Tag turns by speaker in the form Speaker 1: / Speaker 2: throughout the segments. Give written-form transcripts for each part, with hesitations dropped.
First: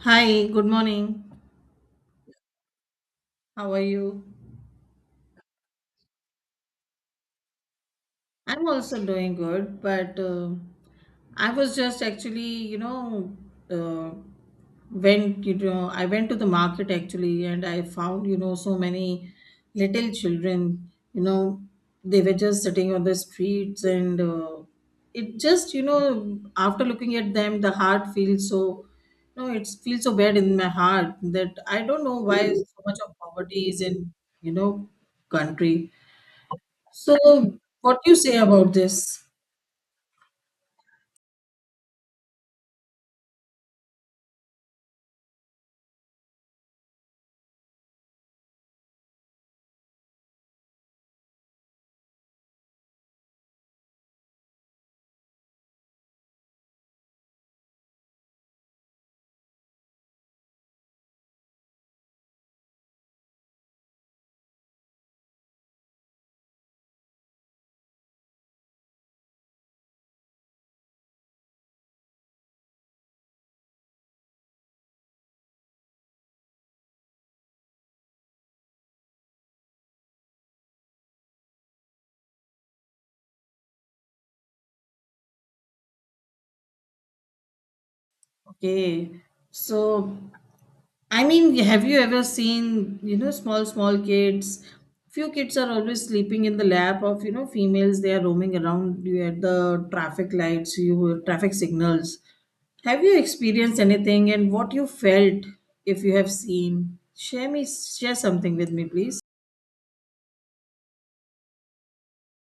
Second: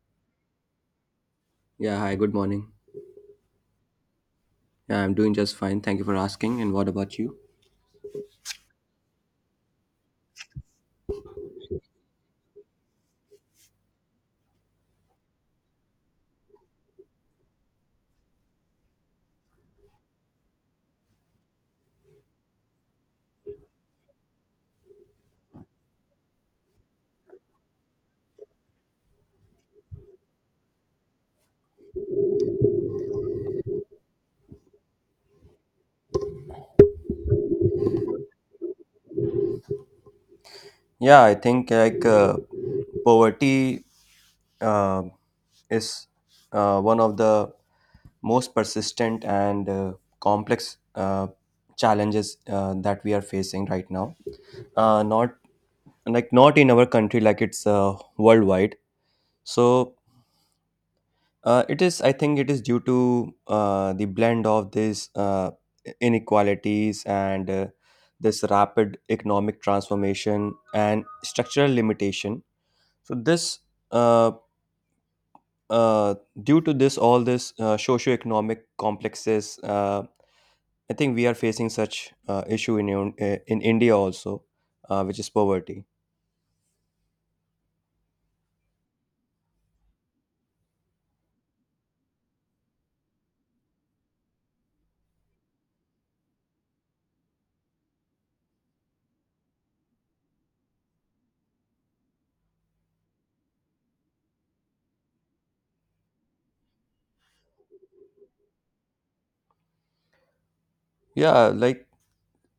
Speaker 1: Hi, good morning.
Speaker 2: Yeah, hi, good morning.
Speaker 1: How are you?
Speaker 2: Yeah, I'm doing just fine. Thank you for asking. And what about you?
Speaker 1: I'm also doing good, but I was just actually, you know, uh, went, you know, I went to the market actually and I found, you know, so many little children, you know, they were just sitting on the streets and it just, you know, after looking at them, the heart feels so, you know, it feels so bad in my heart that I don't know why so much of poverty is in, you know, country so, what you say about this?
Speaker 2: Yeah, I think poverty uh, is one of the most persistent and complex challenges that we are facing right now. Not not in our country, like it's worldwide. So it is, I think, it is due to the blend of these inequalities and this rapid economic transformation and structural limitation. So uh, uh, due to this, all this socioeconomic complexes, I think we are facing such issue in in India also, which is poverty.
Speaker 1: Okay. So, I mean, have you ever seen, you know, small, small kids? Few kids are always sleeping in the lap of, you know, females. They are roaming around you at the traffic lights, you traffic signals. Have you experienced anything and what you felt if you have seen? Share me, share something with me, please.
Speaker 2: Yeah, like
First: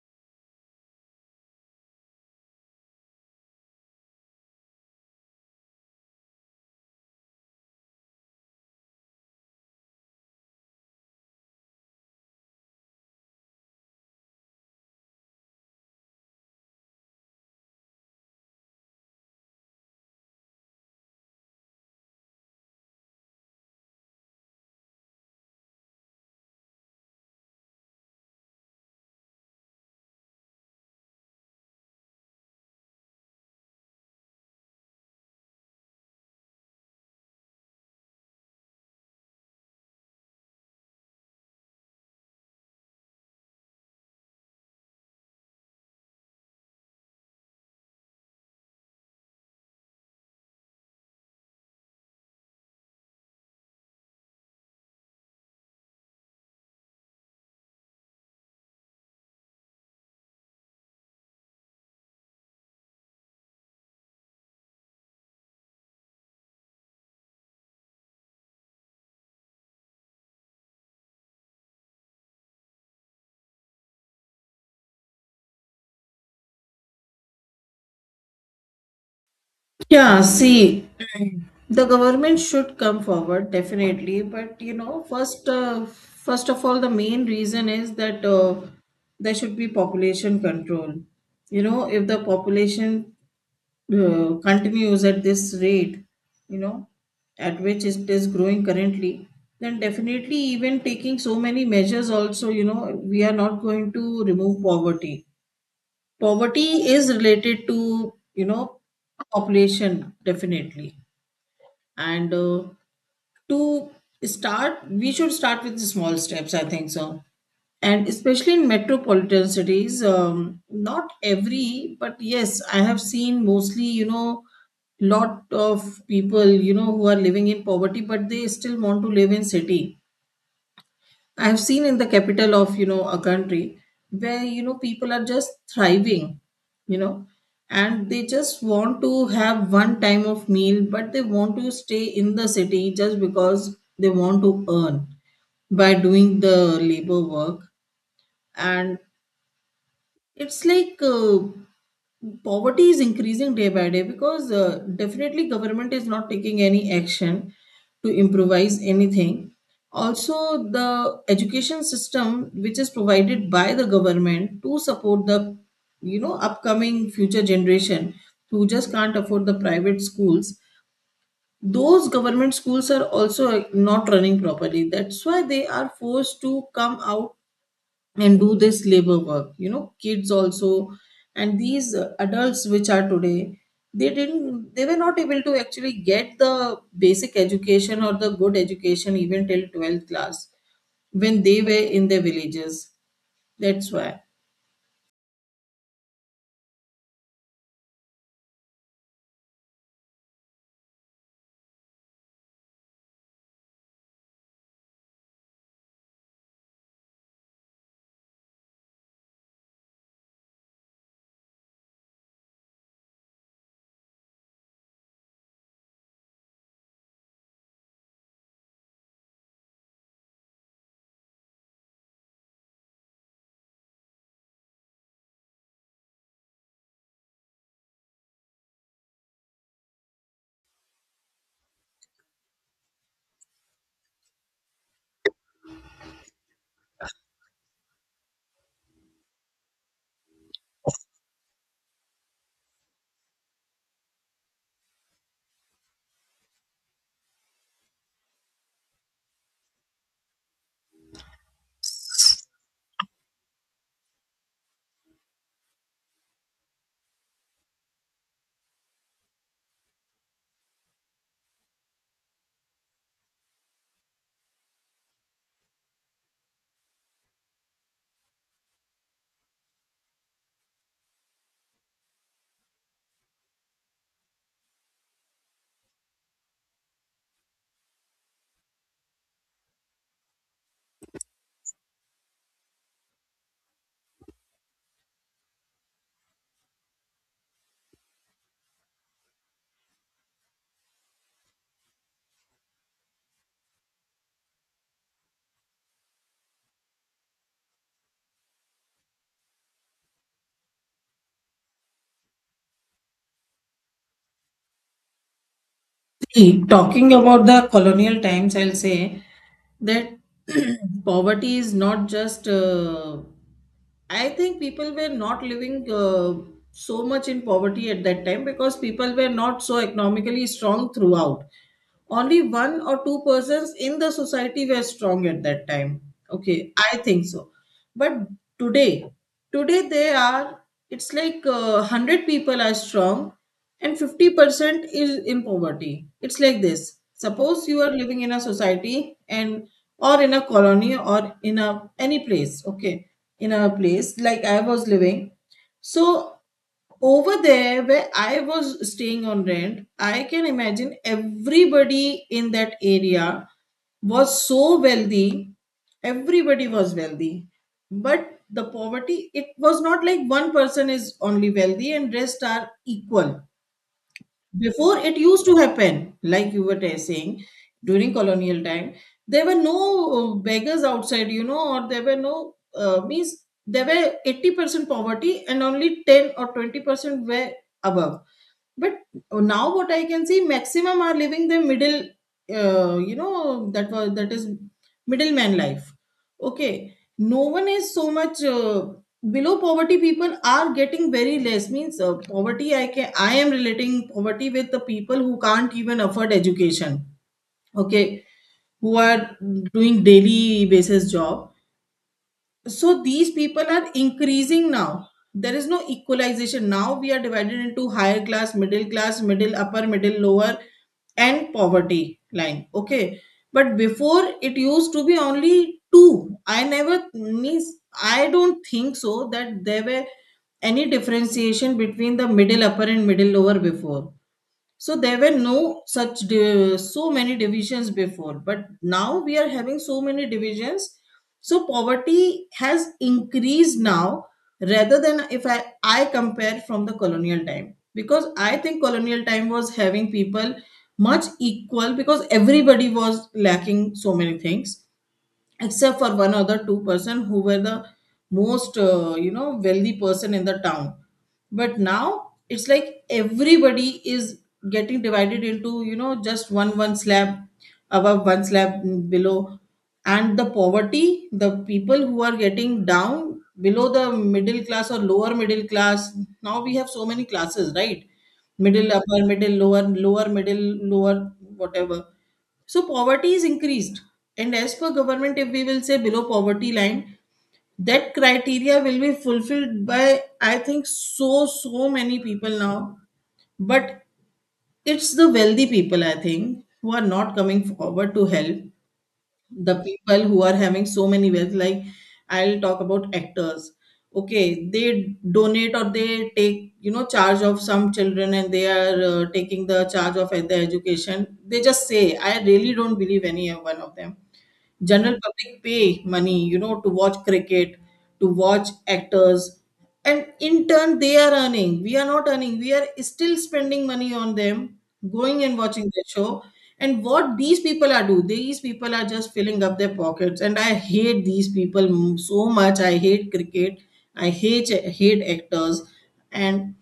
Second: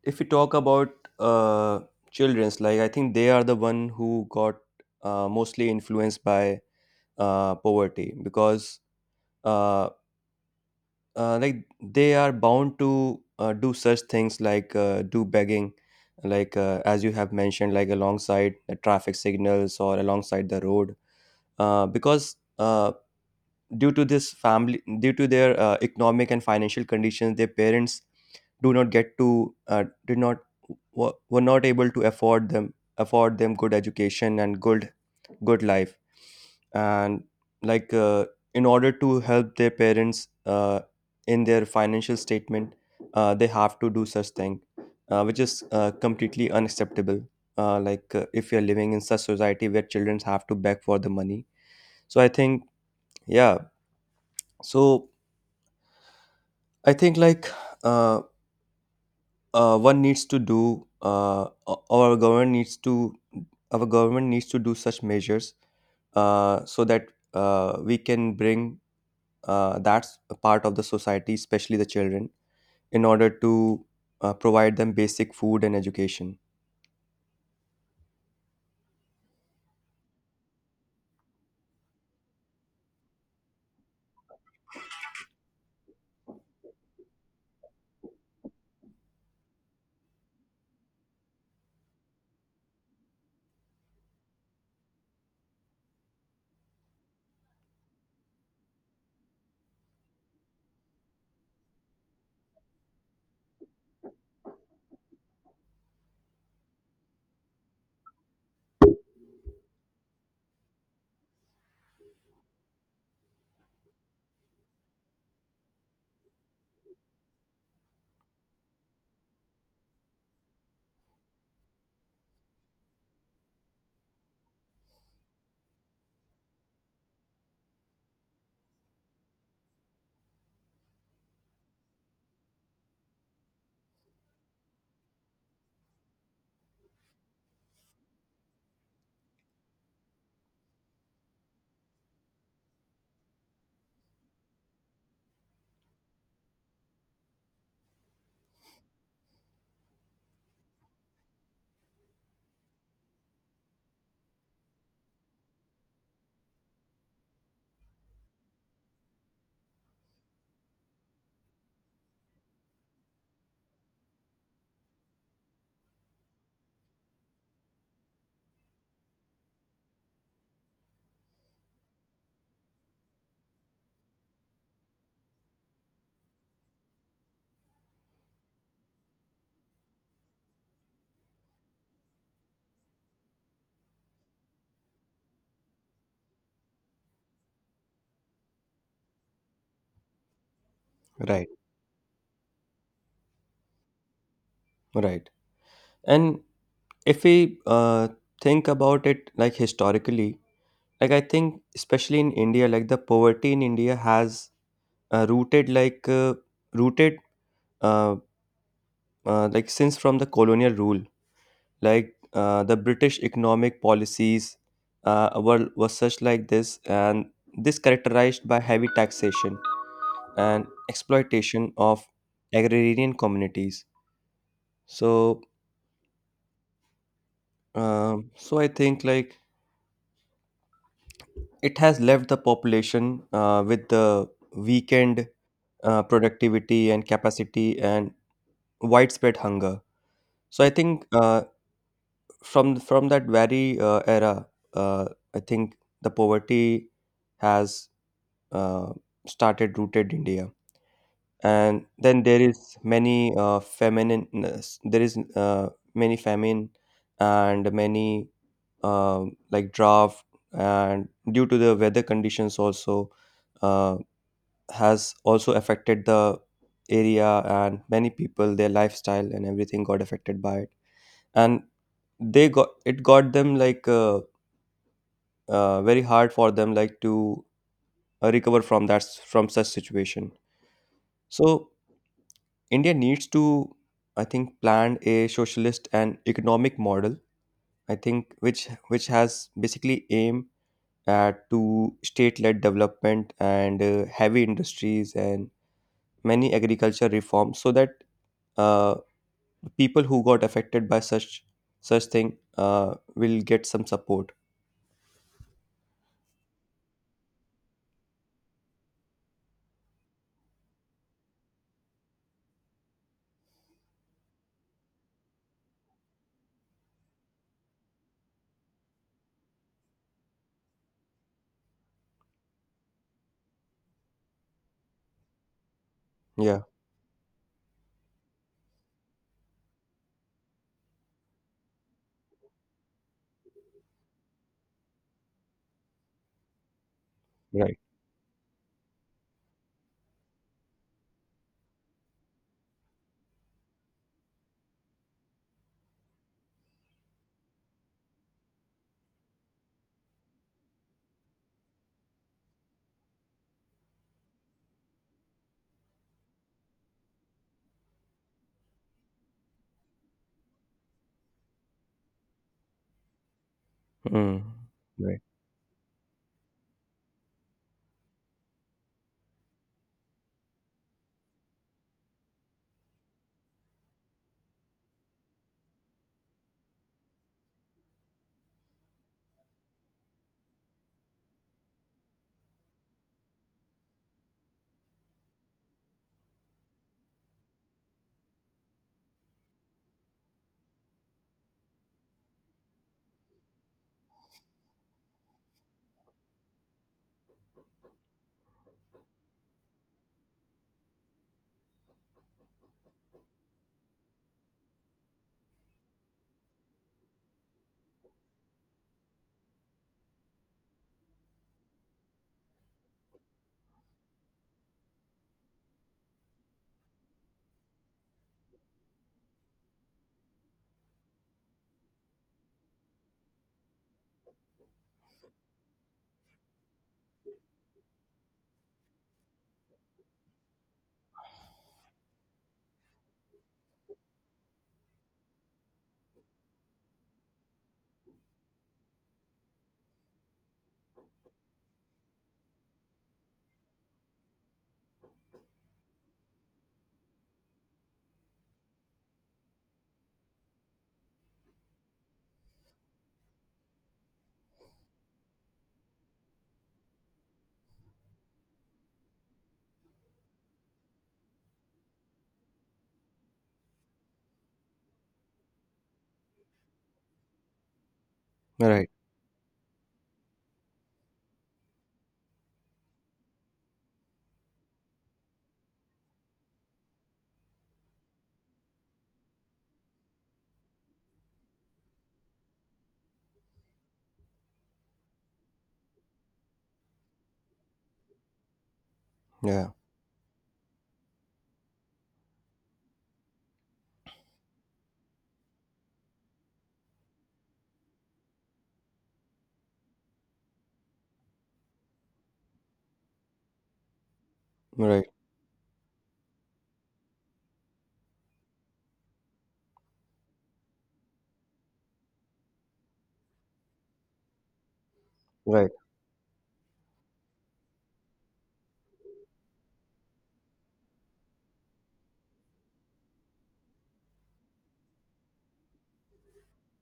Speaker 2: if we talk about uh, children's, like I think they are the one who got mostly influenced by poverty because uh, like they are bound to do such things like do begging, like as you have mentioned, like alongside the traffic signals or alongside the road, because due to this family due to their economic and financial conditions their parents do not get to did not were not able to afford them good education and good life and like uh, in order to help their parents in their financial statement, they have to do such thing which is completely unacceptable. If you're living in such society where children have to beg for the money, so i think yeah so I think uh, one needs to do our government needs to, our government needs to do such measures so that we can bring that part of the society, especially the children, in order to provide them basic food and education.
Speaker 1: Yeah, see, the government should come forward definitely, but you know, first of all, the main reason is that there should be population control. You know, if the population continues at this rate, you know, at which it is growing currently, then definitely, even taking so many measures, also, you know, we are not going to remove poverty. Poverty is related to, you know, population definitely. And to start, we should start with small steps, I think so. And especially in metropolitan cities, not every, but yes, I have seen mostly, you know, lot of people, you know, who are living in poverty, but they still want to live in city. I've seen in the capital of you know a country where you know people are just thriving, you know, and they just want to have one time of meal, but they want to stay in the city just because they want to earn by doing the labor work, and it's like poverty is increasing day by day because definitely government is not taking any action to improvise anything. Also, the education system which is provided by the government to support the you know upcoming future generation who just can't afford the private schools, those government schools are also not running properly, that's why they are forced to come out and do this labor work, you know, kids also, and these adults which are today, they were not able to actually get the basic education or the good education even till 12th class when
Speaker 2: Right,
Speaker 1: they were in their villages, that's why.
Speaker 2: right. And if we think about it like historically, like I think especially in India, like the poverty in India has uh, rooted like uh, rooted uh, like since from the colonial rule, the British economic policies were such like this, and this characterized by heavy taxation and exploitation of agrarian communities. So so I think like it has left the population with the weakened productivity and capacity and widespread hunger. So I think from that very era, uh, I think the poverty has uh, started rooted India. And then there is many feminine, there is many famine and many um like drought, and due to the weather conditions also, uh, has also affected the area, and many people their lifestyle and everything got affected by it. And they got it got them like very hard for them like to recover from from such situation. So India needs to, I think, plan a socialist and economic model, I think, which has basically aim at to state led development and heavy industries and many agriculture reforms, so that uh, people who got affected by such thing will get some support.
Speaker 1: See, talking about the colonial times, I'll say that poverty is not just. I think people were not living so much in poverty at that time because people were not so economically strong throughout, only one or two persons in the society were strong at that time,
Speaker 2: Yeah.
Speaker 1: okay, I think so. But today today they are, it's like 100 people are strong and 50% is in poverty. It's like this, suppose
Speaker 2: Right.
Speaker 1: you are living in a society and or in a colony or in a any place, okay, in a place like I was living. So over there where I was staying on rent, I can imagine everybody in that area was so wealthy, everybody was wealthy, but the poverty, it was not like one person is only wealthy and rest are equal.
Speaker 2: Mm.
Speaker 1: Before it
Speaker 2: Right,
Speaker 1: used to happen, like you were saying, during colonial time, there were no beggars outside, you know, or there were no means, there were 80% poverty and only 10 or 20% were above. But now what I can see, maximum are living the middle, you know, that is middleman life. Okay, no one is so much below poverty. People are getting very less. Means poverty. I am relating poverty with the people who can't even afford education. Okay, who are doing daily basis job, so these people are increasing now, there is no equalization, now we are divided into higher class, middle class, middle upper, middle lower, and poverty line, okay. But before it used to be only two, I never means, I don't think so that there were any differentiation between the middle upper and middle lower before. So there were no such so many divisions before, but now we are having so many divisions, so poverty has increased now rather than if I compare from the colonial time, because I think colonial time was having people much equal because everybody was lacking so many things except for one other two-person who were the most you know wealthy person in the town. But now it's like everybody is getting divided into you know just one slab above, one slab below, and the poverty, the people who are getting down below the middle class or lower middle class, now we have so many classes, right,
Speaker 2: right.
Speaker 1: middle upper, middle lower, lower middle, lower, whatever. So poverty is increased. And as per government, if we will say below poverty line, that criteria will be fulfilled by I think so so many people now. But it's the wealthy people, I think, who are not coming forward to help.
Speaker 2: Yeah.
Speaker 1: The people who are having so many wealth, like I'll talk about actors. Okay, they donate or they take, you know, charge of some children and they are taking the charge of their education. They just say, I really don't believe any one of them.
Speaker 2: Right,
Speaker 1: General public pay money you know to watch cricket, to watch actors, and in turn they are earning, we are not earning, we are still spending money on them, going and
Speaker 2: right.
Speaker 1: watching the show. And what these people are do these people are just filling up their pockets, and I hate these people so much. I hate cricket, I hate actors. And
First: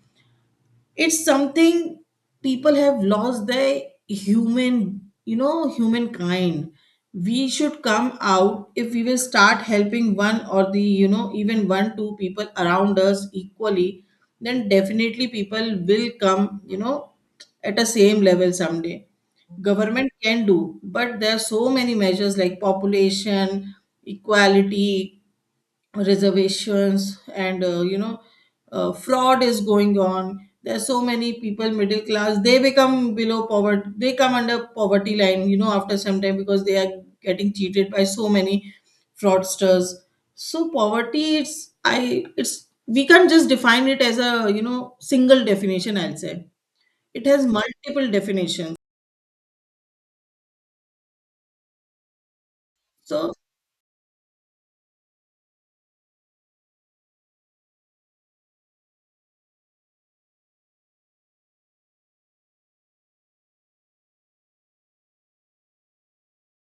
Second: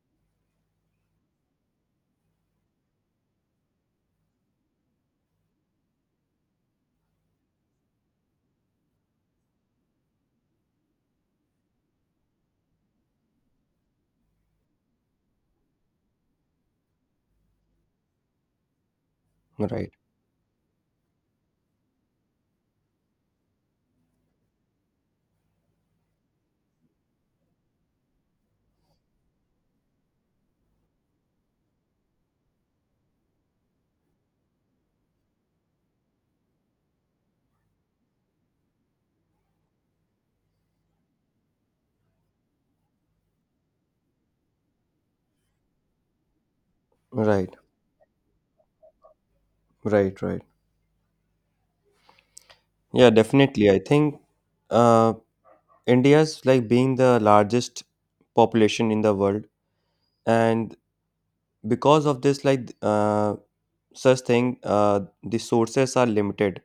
Speaker 1: it's something, people have lost their human, you know, humankind. We should come out, if we will start helping one or the you know even one two people around us equally, then definitely people will come, you know, at a same level someday.
Speaker 2: Right,
Speaker 1: Government can do, but there are so many measures like population, equality, reservations, and you know, fraud is going on, there are so many people middle class, they become below poverty, they come under poverty line, you know, after some time, because they are getting cheated by so many fraudsters. So poverty, it's, I it's we can't just define it as a you know single definition, I'll say. It has
Speaker 2: right,
Speaker 1: multiple definitions,
Speaker 2: right, right. Yeah,
Speaker 1: so.
Speaker 2: definitely. I think uh, India's like being the largest population in the world, and because of this, such thing, the sources are limited,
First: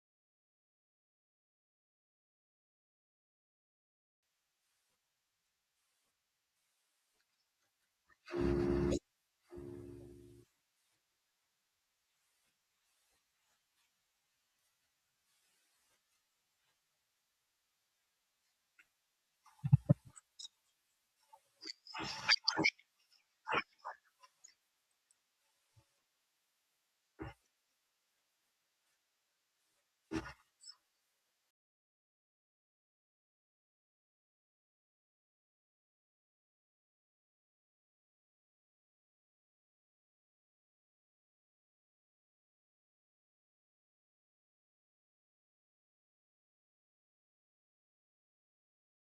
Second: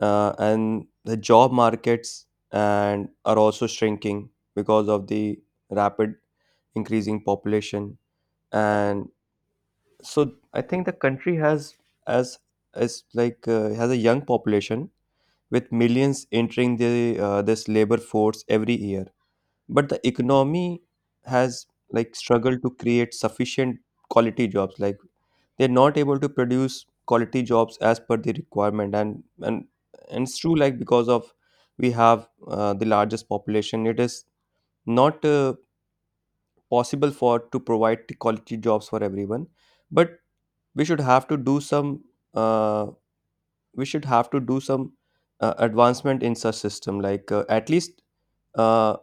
Speaker 2: and the job markets and are also shrinking because of the rapid increasing population, and so I think the country has as is has a young population with millions entering the this labor force every year. But the economy has like struggled to create sufficient quality jobs. Like they're not able to produce quality jobs as per the requirement, and it's true like because of we have the largest population, it is not possible for to provide the quality jobs for everyone. But we should have to do some uh, we should have to do some advancement in such system, like at least uh,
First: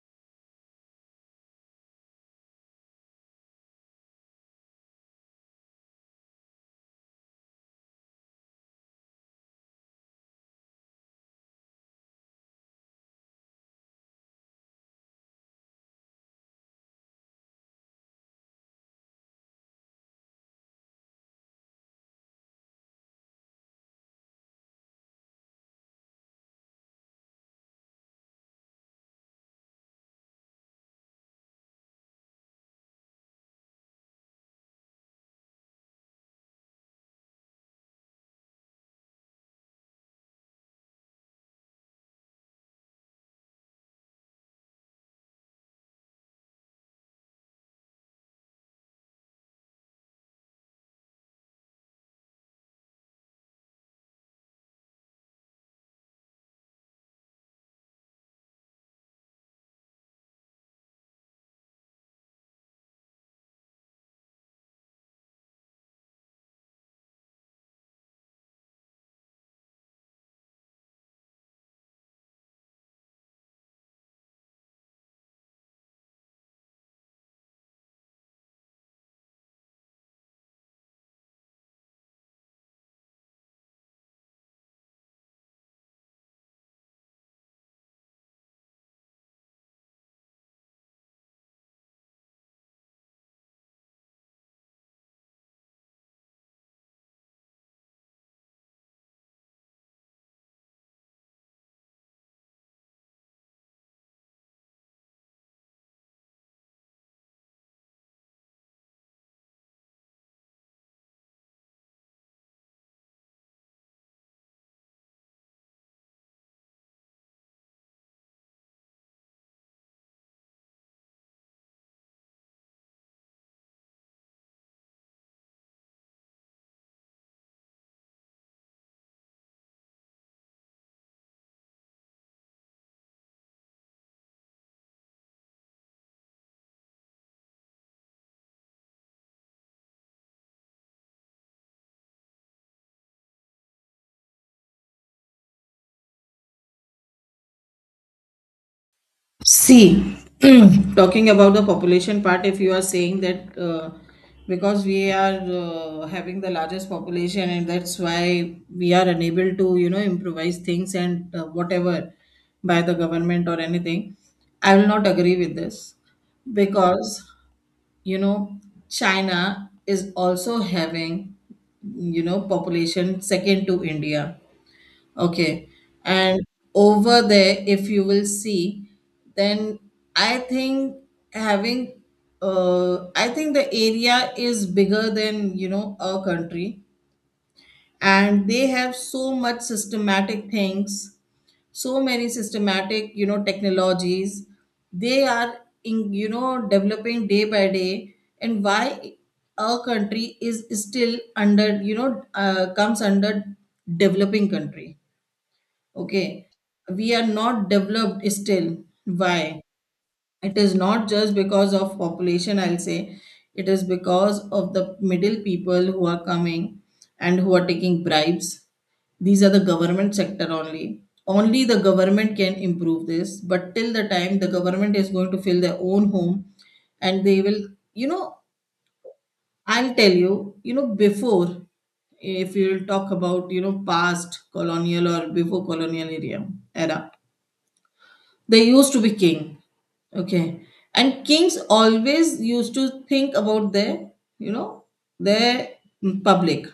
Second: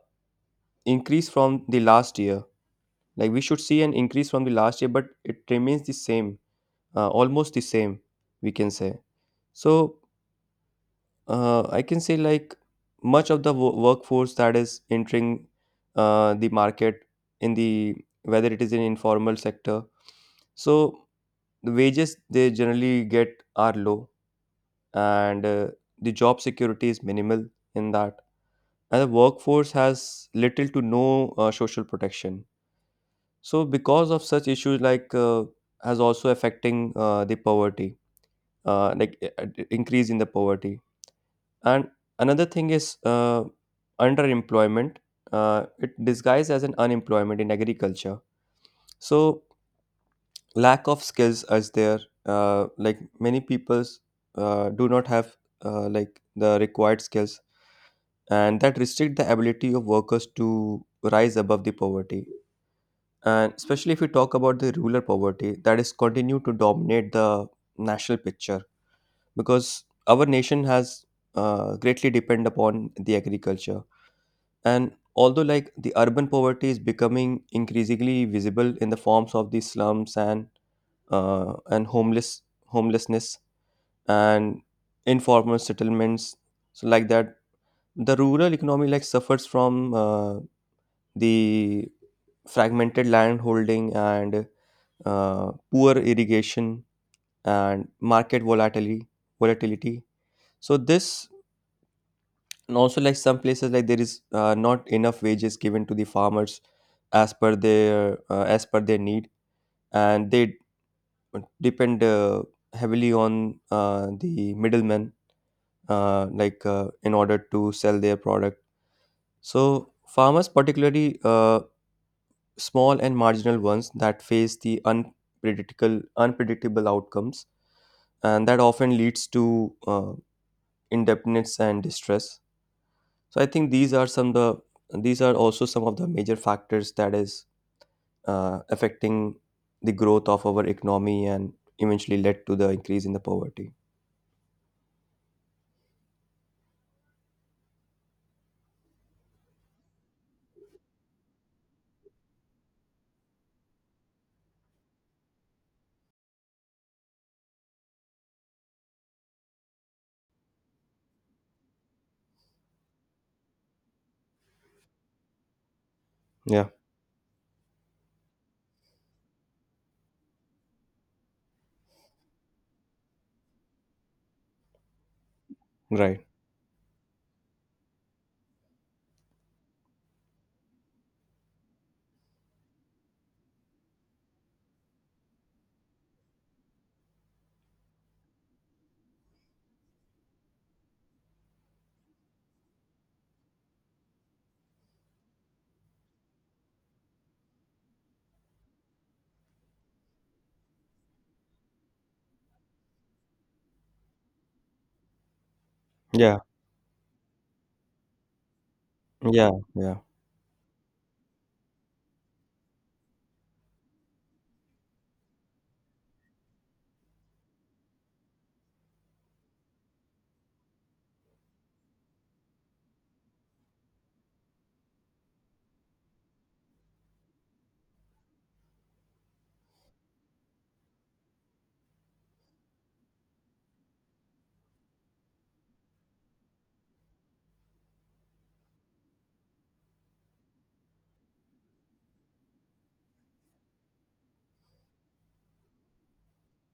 Speaker 2: increase from the last year, like we should see an increase from the last year, but it remains the same, almost the same, we can say. So I can say like much of the workforce that is entering the market in the, whether it is in informal sector, so the wages they generally get are low, and the job security is minimal in that, and the workforce has little to no social protection. So, because of such issues, has also affecting the poverty, increase in the poverty. And another thing is underemployment. It disguised as an unemployment in agriculture. So, lack of skills is there. Like many peoples do not have like the required skills, and that restrict the ability of workers to rise above the poverty. And especially if we talk about the rural poverty, that is continued to dominate the national picture, because our nation has greatly depend upon the agriculture. And although like the urban poverty is becoming increasingly visible in the forms of the slums and and homelessness and informal settlements, so like that, the rural economy like suffers from the fragmented land holding and poor irrigation, and market volatility. Volatility. So this, and also like some places like there is not enough wages given to the farmers as per their need, and they depend heavily on the middlemen, in order to sell their product. So farmers, particularly small and marginal ones, that face the unpredictable outcomes, and that often leads to indebtedness and distress. So I think these are also some of the major factors that is affecting the growth of our economy and eventually led to the increase in the poverty.
Speaker 1: See, talking about the population part, if you are saying that because we are having the largest population and that's why we are unable to, you know, improvise things and whatever by the government or anything, I will not agree with this
Speaker 2: Yeah.
Speaker 1: because, you know, China is also having, you know, population second to India. Okay.
Speaker 2: Right.
Speaker 1: And over there, if you will see, then I think having, I think the area is bigger than, you know, our country. And they have so much systematic things, so many systematic, you know, technologies. They are, in, you know, developing day by day. And why our country is still under, you know, comes under developing country,
Speaker 2: Yeah,
Speaker 1: okay, we are not developed still,
Speaker 2: yeah,
Speaker 1: why?
Speaker 2: yeah.
Speaker 1: It is not just because of population, I'll say, it is because of the middle people who are coming and who are taking bribes. These are the government sector only, only the government can improve this, but till the time the government is going to fill their own home and they will, you know, I'll tell you, you know, before, if you will talk about you know past colonial or before colonial area era, they used to be king. Okay. And kings always used to think about their, you know, their public.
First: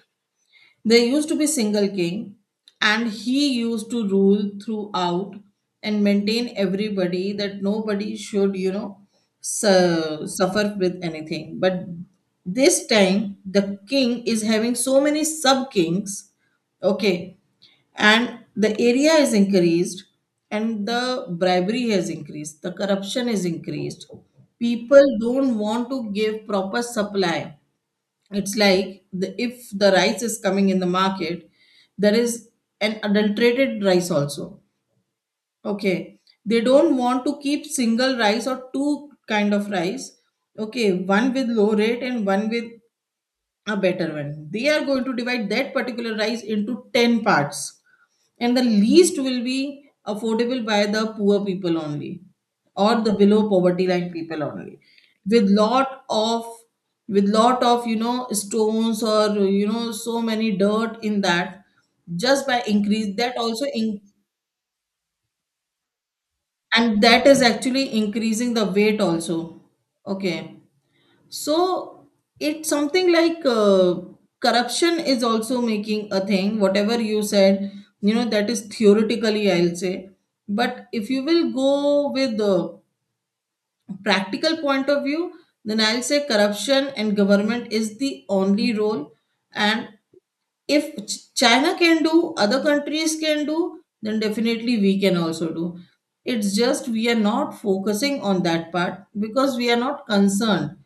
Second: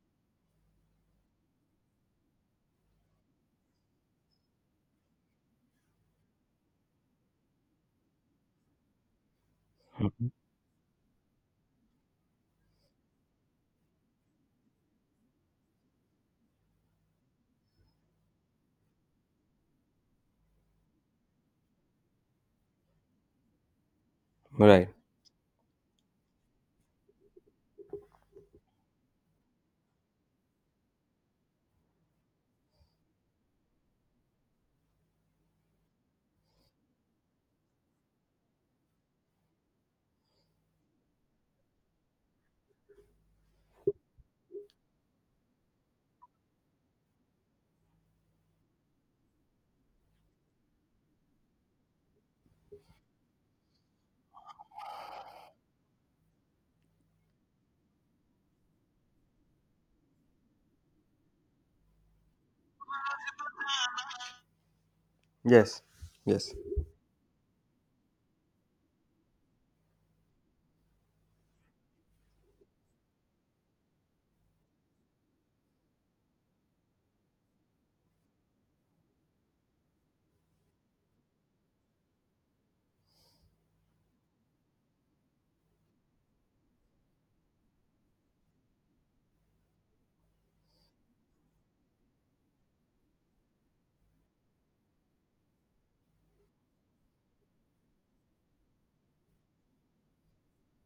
Speaker 1: There used to be single king, and he used to rule throughout and maintain everybody that nobody should, you know,
Speaker 2: Mhm.
Speaker 1: suffer with anything. But this time, the king is having so many sub kings, okay, and the area is increased, and the bribery has increased, the corruption is increased.
Speaker 2: Right.
Speaker 1: People don't want to give proper supply. It's like the, if the rice is coming in the market, there is an adulterated rice also, okay, they don't want to keep single rice or two kind of rice, okay, one with low rate and one with a better one. They are going to divide that particular rice into 10 parts, and the least will be affordable by the poor people only, or the below poverty line people only, with lot of, with lot of you know stones or you know so many dirt in that, just by increase that also in,
Speaker 2: Yes. Yes.
Speaker 1: and that is actually increasing the weight also, okay. So it's something like corruption is also making a thing. Whatever you said, you know, that is theoretically, I'll say. But if you will go with the practical point of view, then I'll say corruption and government is the only role. And if China can do, other countries can do, then definitely we can also do. It's just we are not focusing on that part because we are not concerned,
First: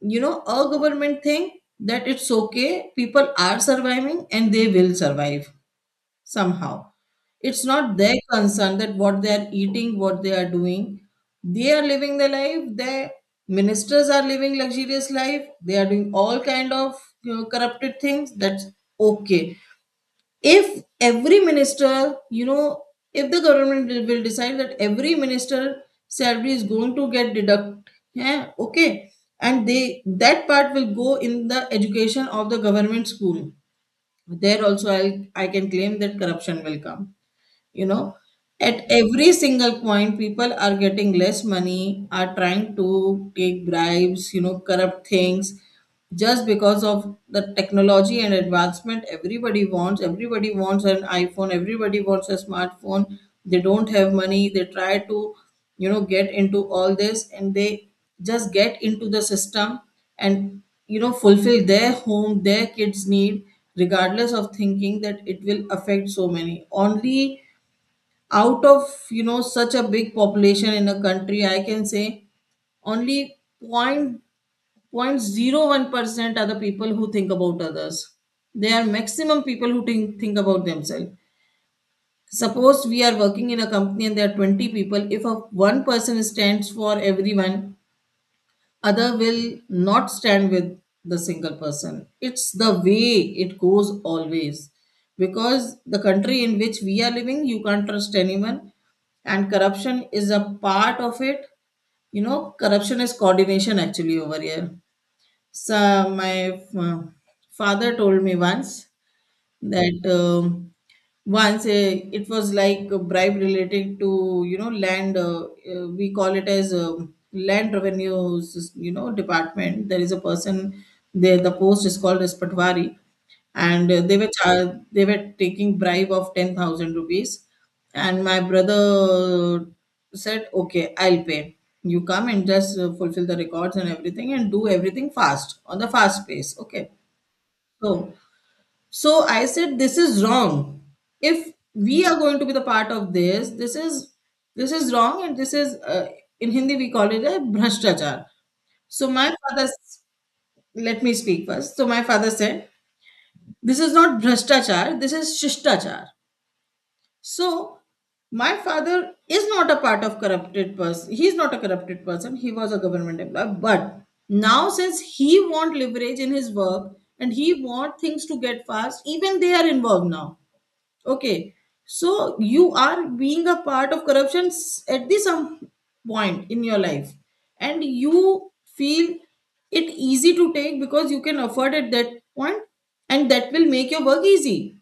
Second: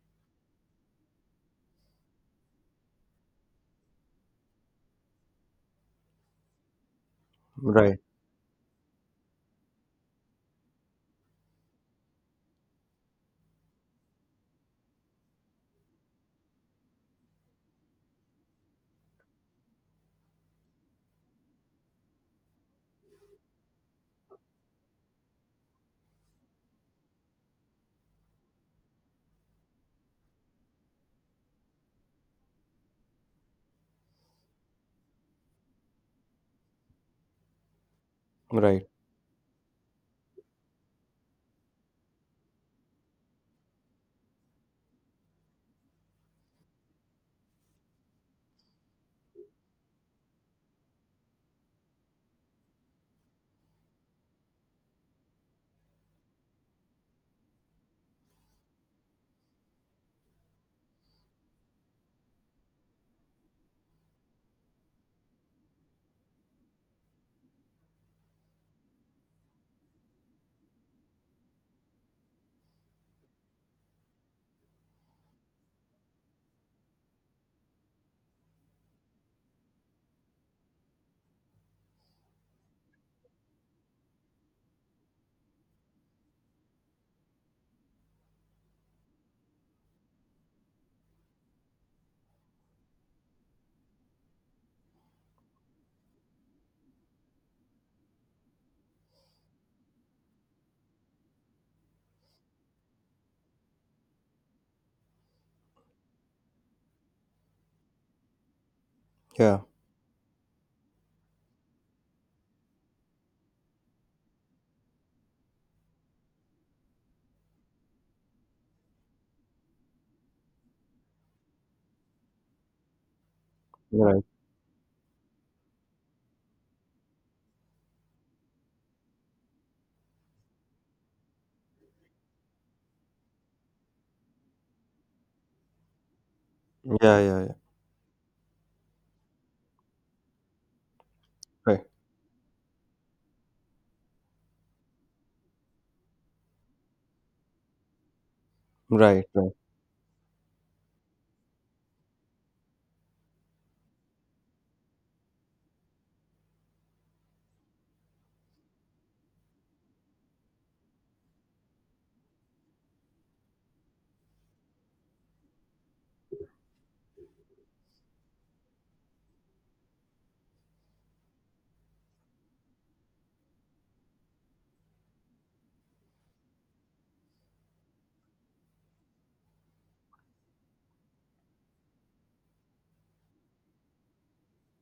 Speaker 1: you know, a government thing, that it's okay, people are surviving and they will survive somehow. It's not
Speaker 2: Right.
Speaker 1: their concern that what they are eating, what they are doing. They are living their life, their ministers are living luxurious life, they are doing all kind of, you know, corrupted things. That's okay. If every minister, you know, if the government will decide that every minister salary is going to get deduct, yeah, okay, and they, that part will go in the education of the government school, there also I can claim that corruption will come, you know. At
Speaker 2: Right.
Speaker 1: every single point, people are getting less money, are trying to take bribes, you know, corrupt things, just because of the technology and advancement. Everybody wants an iphone, everybody wants a smartphone. They don't have money, they try to, get into all this, and they just get into the system and, you know, fulfill their home, their kids need, regardless of thinking that it will affect so many. Only out of, you know, such a big population in a country, I can say only point 0.01% are the people who think about others. They are maximum people who think about themselves. Suppose we are working in a company and there are 20 people, if a one person stands for everyone, other will not stand with the single person. It's the way it goes always, because the country in which we are living, you can't trust anyone, and corruption is a part of it. You know, corruption is coordination actually over here. So my father told me once
Speaker 2: Yeah.
Speaker 1: that once a, it was like a bribe related to, you know, land, we call it as land revenues, you know, department. There is a person there, the post is called as patwari. And they
Speaker 2: Right.
Speaker 1: were they were taking bribe of 10,000 rupees. And my brother said, okay, I'll pay, you come and just fulfill the records and everything and do everything fast on the fast pace, okay.
Speaker 2: Yeah, yeah, yeah.
Speaker 1: So, so I said, this is wrong. If
Speaker 2: Right,
Speaker 1: we are going to be the part of this, this is, this is wrong, and this is in Hindi we call it a bhrashtachar. So
Speaker 2: right,
Speaker 1: my
Speaker 2: right.
Speaker 1: father, let me speak first. So my father said, this is not bhrashtachar, this is shishtachar. So my father is not a part of corrupted person. He is not a corrupted person. He was a government employee. But now since he want leverage in his work and he want things to get fast, even they are involved now. Okay, so you are being a part of corruption at the some point in your life, and you feel it easy to take because you can afford at that point, and that will make your work easy.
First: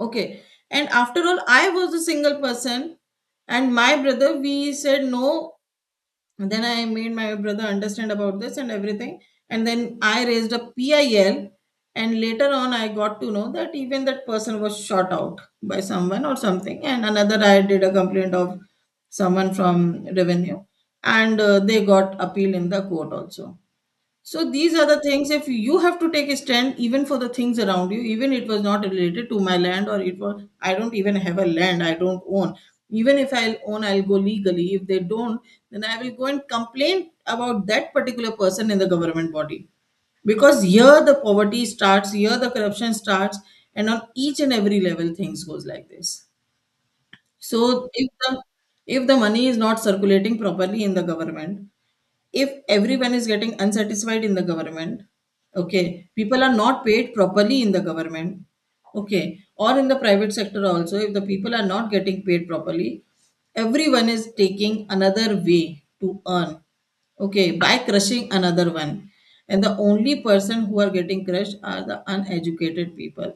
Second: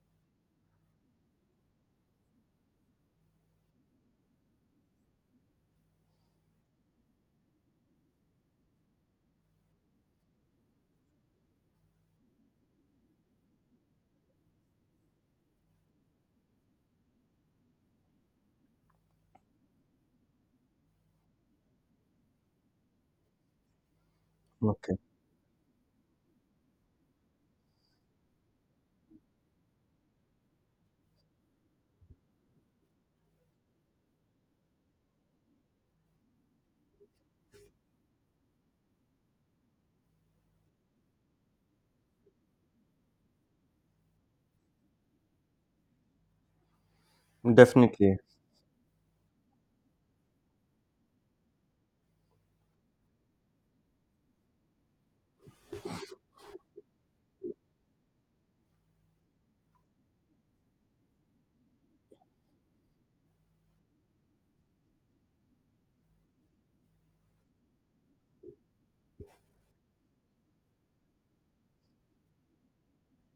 Speaker 1: Okay, and after all, I was a single person, and my brother, we said no. And then I made my brother understand about this and everything. And then I raised a PIL. And later on, I got to know that even that person was shot out by someone or something. And another, I did a complaint of someone from revenue. And they got appeal in the court also. So these are
Speaker 2: Okay.
Speaker 1: the things, if you have to take a stand even for the things around you, even it was not related to my land, or it was, I don't even have a land, I don't own. Even if I'll own, I'll go legally. If they don't, then I will go and complain about that particular person in the government body. Because here the poverty starts, here the corruption starts, and on each and every level things goes like this. So if
Speaker 2: Definitely.
Speaker 1: the, if the money is not circulating properly in the government, if everyone is getting unsatisfied in the government, okay, people are not paid properly in the government, okay, or in the private sector also, if the people are not getting paid properly, everyone is taking another way to earn, okay, by crushing another one. And the only person who are getting crushed are the uneducated people,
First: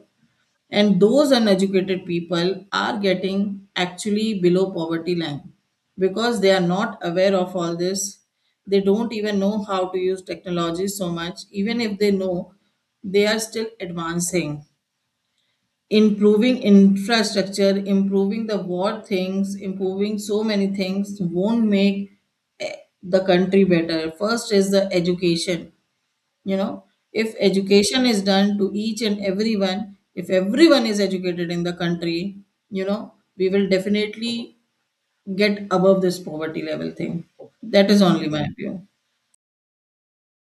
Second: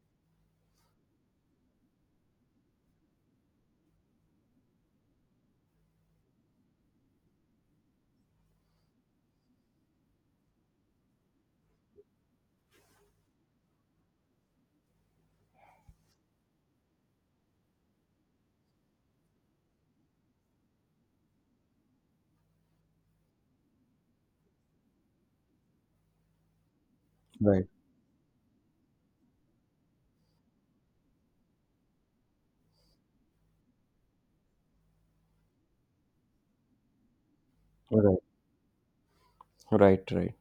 Speaker 1: and those uneducated people are getting actually below poverty line because they are not aware of all this. They don't even know how to use technology so much, even if they know, they are still advancing. Improving infrastructure, improving the war things, improving so many things won't make, eh, the country better. First is the education, you know. If
Speaker 2: Right.
Speaker 1: education is done to each and everyone, if everyone is educated in the country, you know, we will definitely get above this poverty level thing. That is
Speaker 2: Right,
Speaker 1: only my view.
Speaker 2: right, right.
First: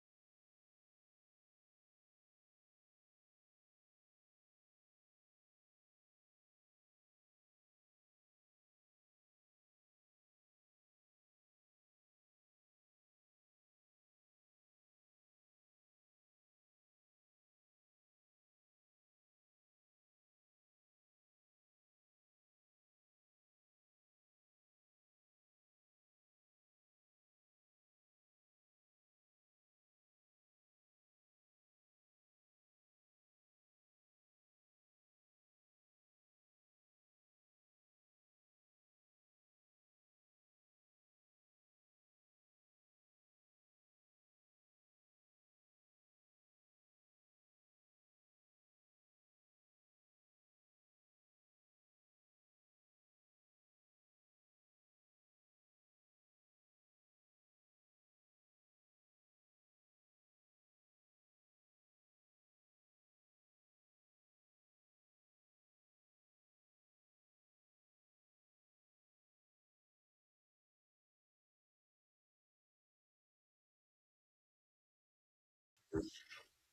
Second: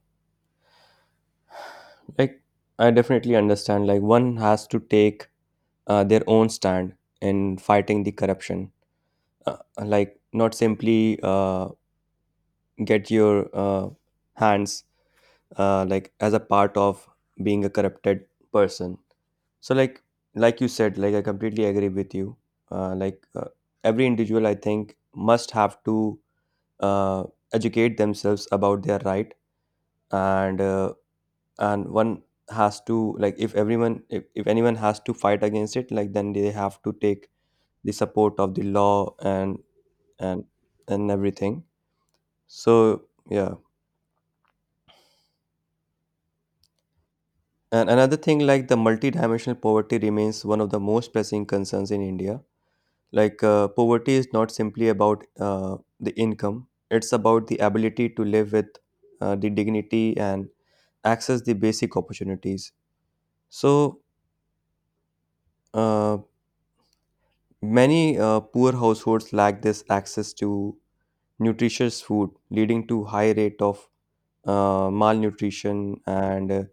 Speaker 2: Like, I definitely understand like one has to take their own stand in fighting the corruption. Uh, Not simply get your hands like as a part of being a corrupted person. So like like you said, like I completely agree with you. Uh, like uh, every individual, I think, must have to uh, educate themselves about their right, and one has to like if everyone if anyone has to fight against it, like then they have to take the support of the law and and everything. So yeah. And another thing, like the multidimensional poverty remains one of the most pressing concerns in India. Poverty is not simply about uh, the income, it's about the ability to live with the dignity and access the basic opportunities. So uh, many poor households lack this access to nutritious food, leading to high rate of malnutrition and uh,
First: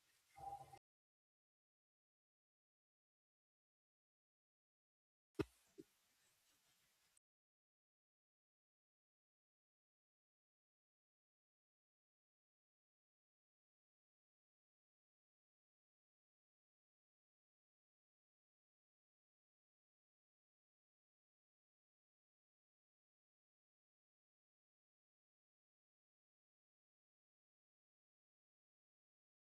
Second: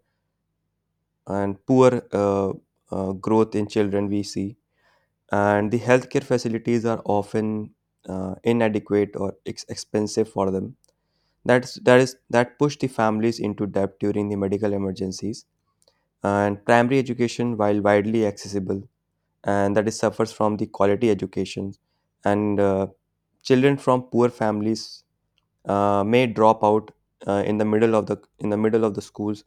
Speaker 2: and poor uh, uh, growth in children we see. And the healthcare facilities are often inadequate or expensive for them. That's that is That push the families into debt during the medical emergencies. And primary education, while widely accessible, and that is suffers from the quality education, and children from poor families may drop out in the middle of the schools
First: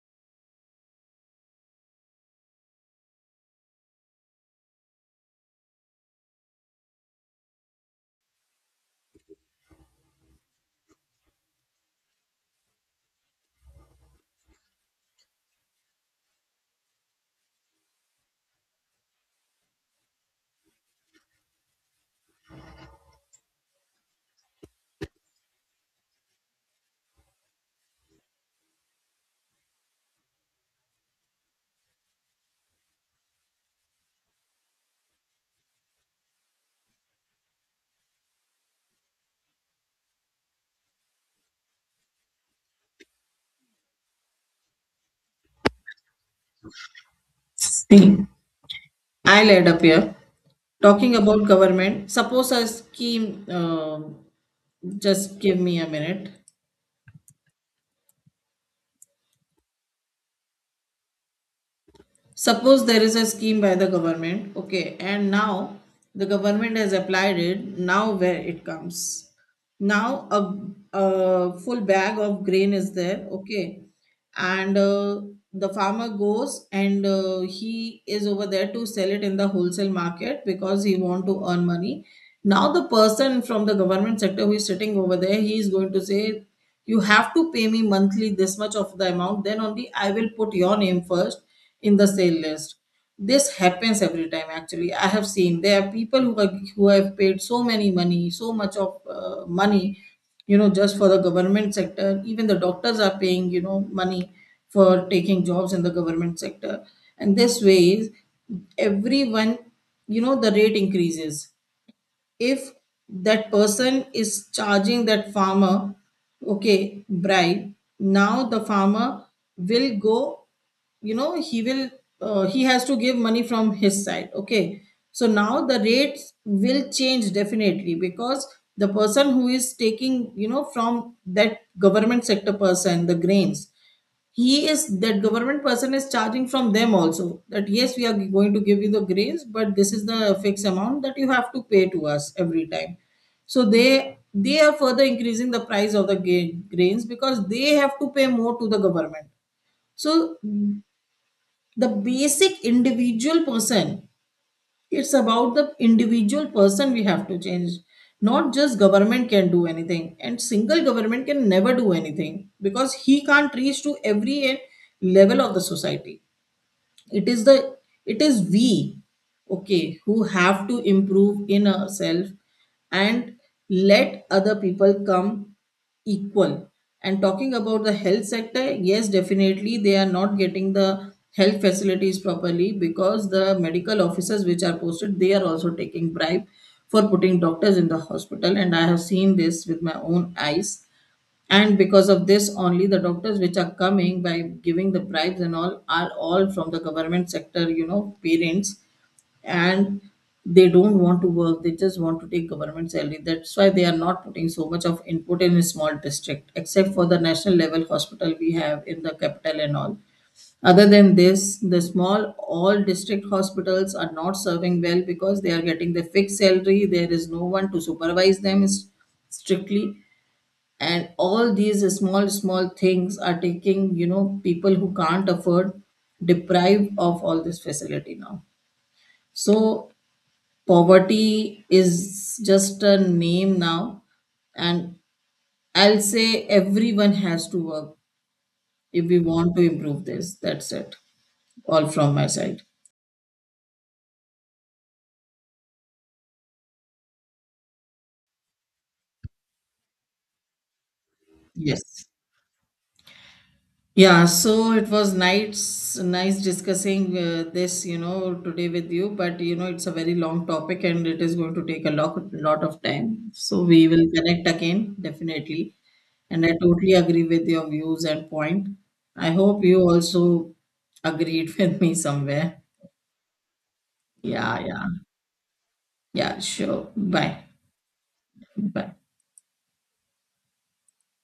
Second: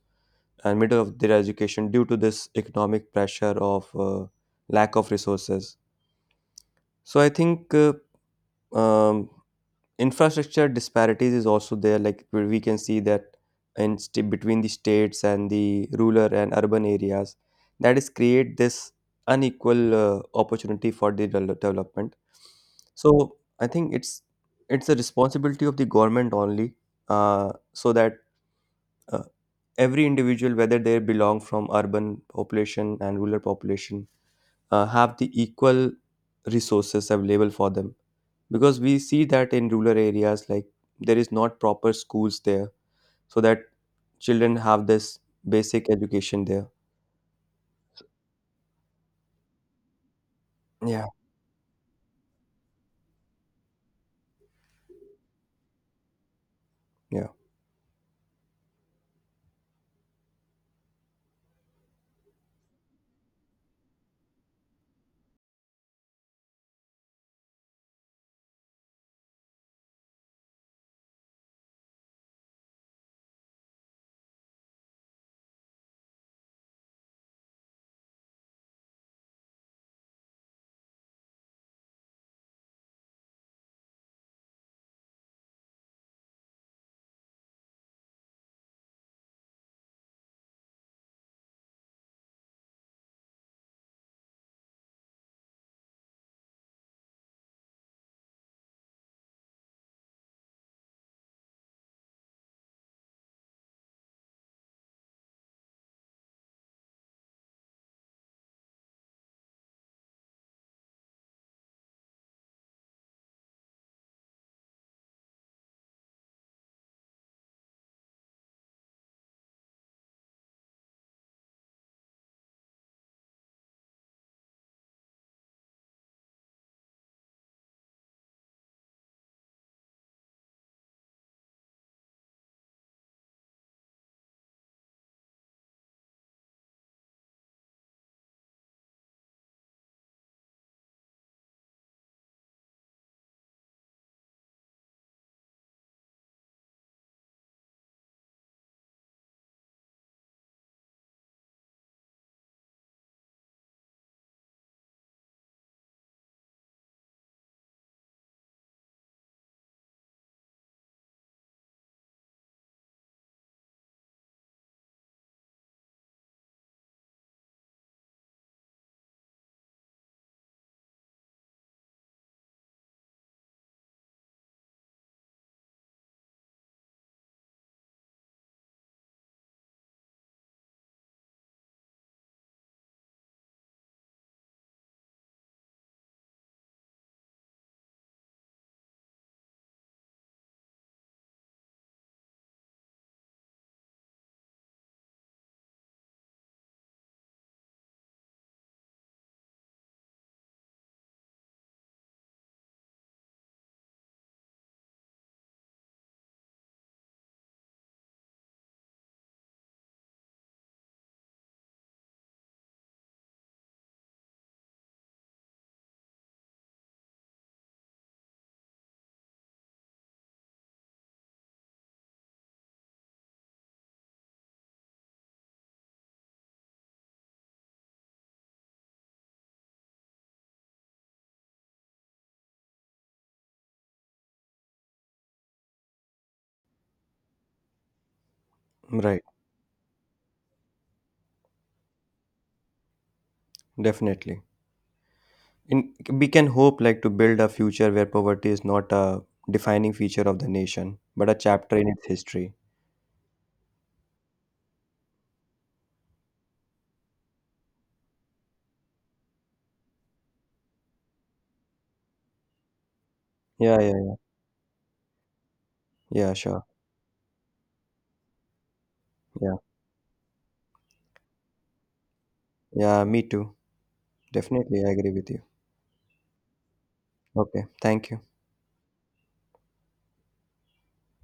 Speaker 2: and middle of their education due to this economic pressure of lack of resources. So I think um, infrastructure disparities is also there. Like, where we can see that in between the states and the rural and urban areas, that is create this unequal opportunity for the development. So I think it's a responsibility of the government only, so that uh, every individual, whether they belong from urban population and rural population, have the equal resources available for them, because we see that in rural areas like there is not proper schools there, so that children have this basic education there.
Speaker 1: See, I'll add up here.
Speaker 2: Yeah.
Speaker 1: Talking about government, suppose a scheme, just give me a minute.
Speaker 2: Yeah.
Speaker 1: Suppose there is a scheme by the government, okay, and now the government has applied it, now where it comes. Now a full bag of grain is there, okay. And the farmer goes, and he is over there to sell it in the wholesale market because he want to earn money. Now the person from the government sector who is sitting over there, he is going to say, you have to pay me monthly this much of the amount, then only I will put your name first in the sale list. This happens every time. Actually I have seen there are people who are, who have paid so many money, so much of money, you know, just for the government sector. Even the doctors are paying, you know, money for taking jobs in the government sector. And this way everyone, you know, the rate increases. If that person is charging that farmer, okay, bribe, now the farmer will go, you know, he will, he has to give money from his side, okay. So now the rates will change definitely because the person who is taking, you know, from that government sector person, the grains, he is, that government person is charging from them also, that yes, we are going to give you the grains, but this is the fixed amount that you have to pay to us every time. So they are further increasing the price of the grains because they have to pay more to the government. So the basic individual person, it's about the individual person we have to change. Not just government can do anything, and single government can never do anything because he can't reach to every level of the society. It is the, it is we, okay, who have to improve in ourselves and let other people come equal. And talking about the health sector, yes, definitely they are not getting the health facilities properly because the medical officers which are posted, they are also taking bribe for putting doctors in the hospital, and I have seen this with my own eyes. And because of this only, the doctors which are coming by giving the bribes and all are all from the government sector, you know, parents. And they don't want to work, they just want to take government salary. That's why they are not putting so much of input in a small district, except for the national level hospital we have in the capital and all. Other than this, the small all district hospitals are not serving well because they are getting the fixed salary. There is no one to supervise them strictly. And all these small small things are taking, you know, people who can't afford, deprived of all this facility now. So poverty is just a name now, and I'll say everyone has to work if we
Speaker 2: Right.
Speaker 1: want to improve this. That's it, all from my side.
Speaker 2: Definitely. In, we can hope like to build a future where poverty is not a defining feature of the nation but a chapter in
Speaker 1: Yes.
Speaker 2: its history.
Speaker 1: Yeah, so it was nice, nice discussing this, you know, today with you. But you know, it's a very long topic, and it is going to take a lot of time. So
Speaker 2: Yeah.
Speaker 1: we will
Speaker 2: Yeah.
Speaker 1: connect again, definitely.
Speaker 2: Yeah,
Speaker 1: And I
Speaker 2: sure.
Speaker 1: totally agree with your views and point. I
Speaker 2: Yeah.
Speaker 1: hope you also agreed with me somewhere.
Speaker 2: Yeah, me too.
Speaker 1: Yeah,
Speaker 2: Definitely,
Speaker 1: yeah,
Speaker 2: I agree with you.
Speaker 1: yeah. Sure. Bye.
Speaker 2: Okay, thank you.
Speaker 1: Bye.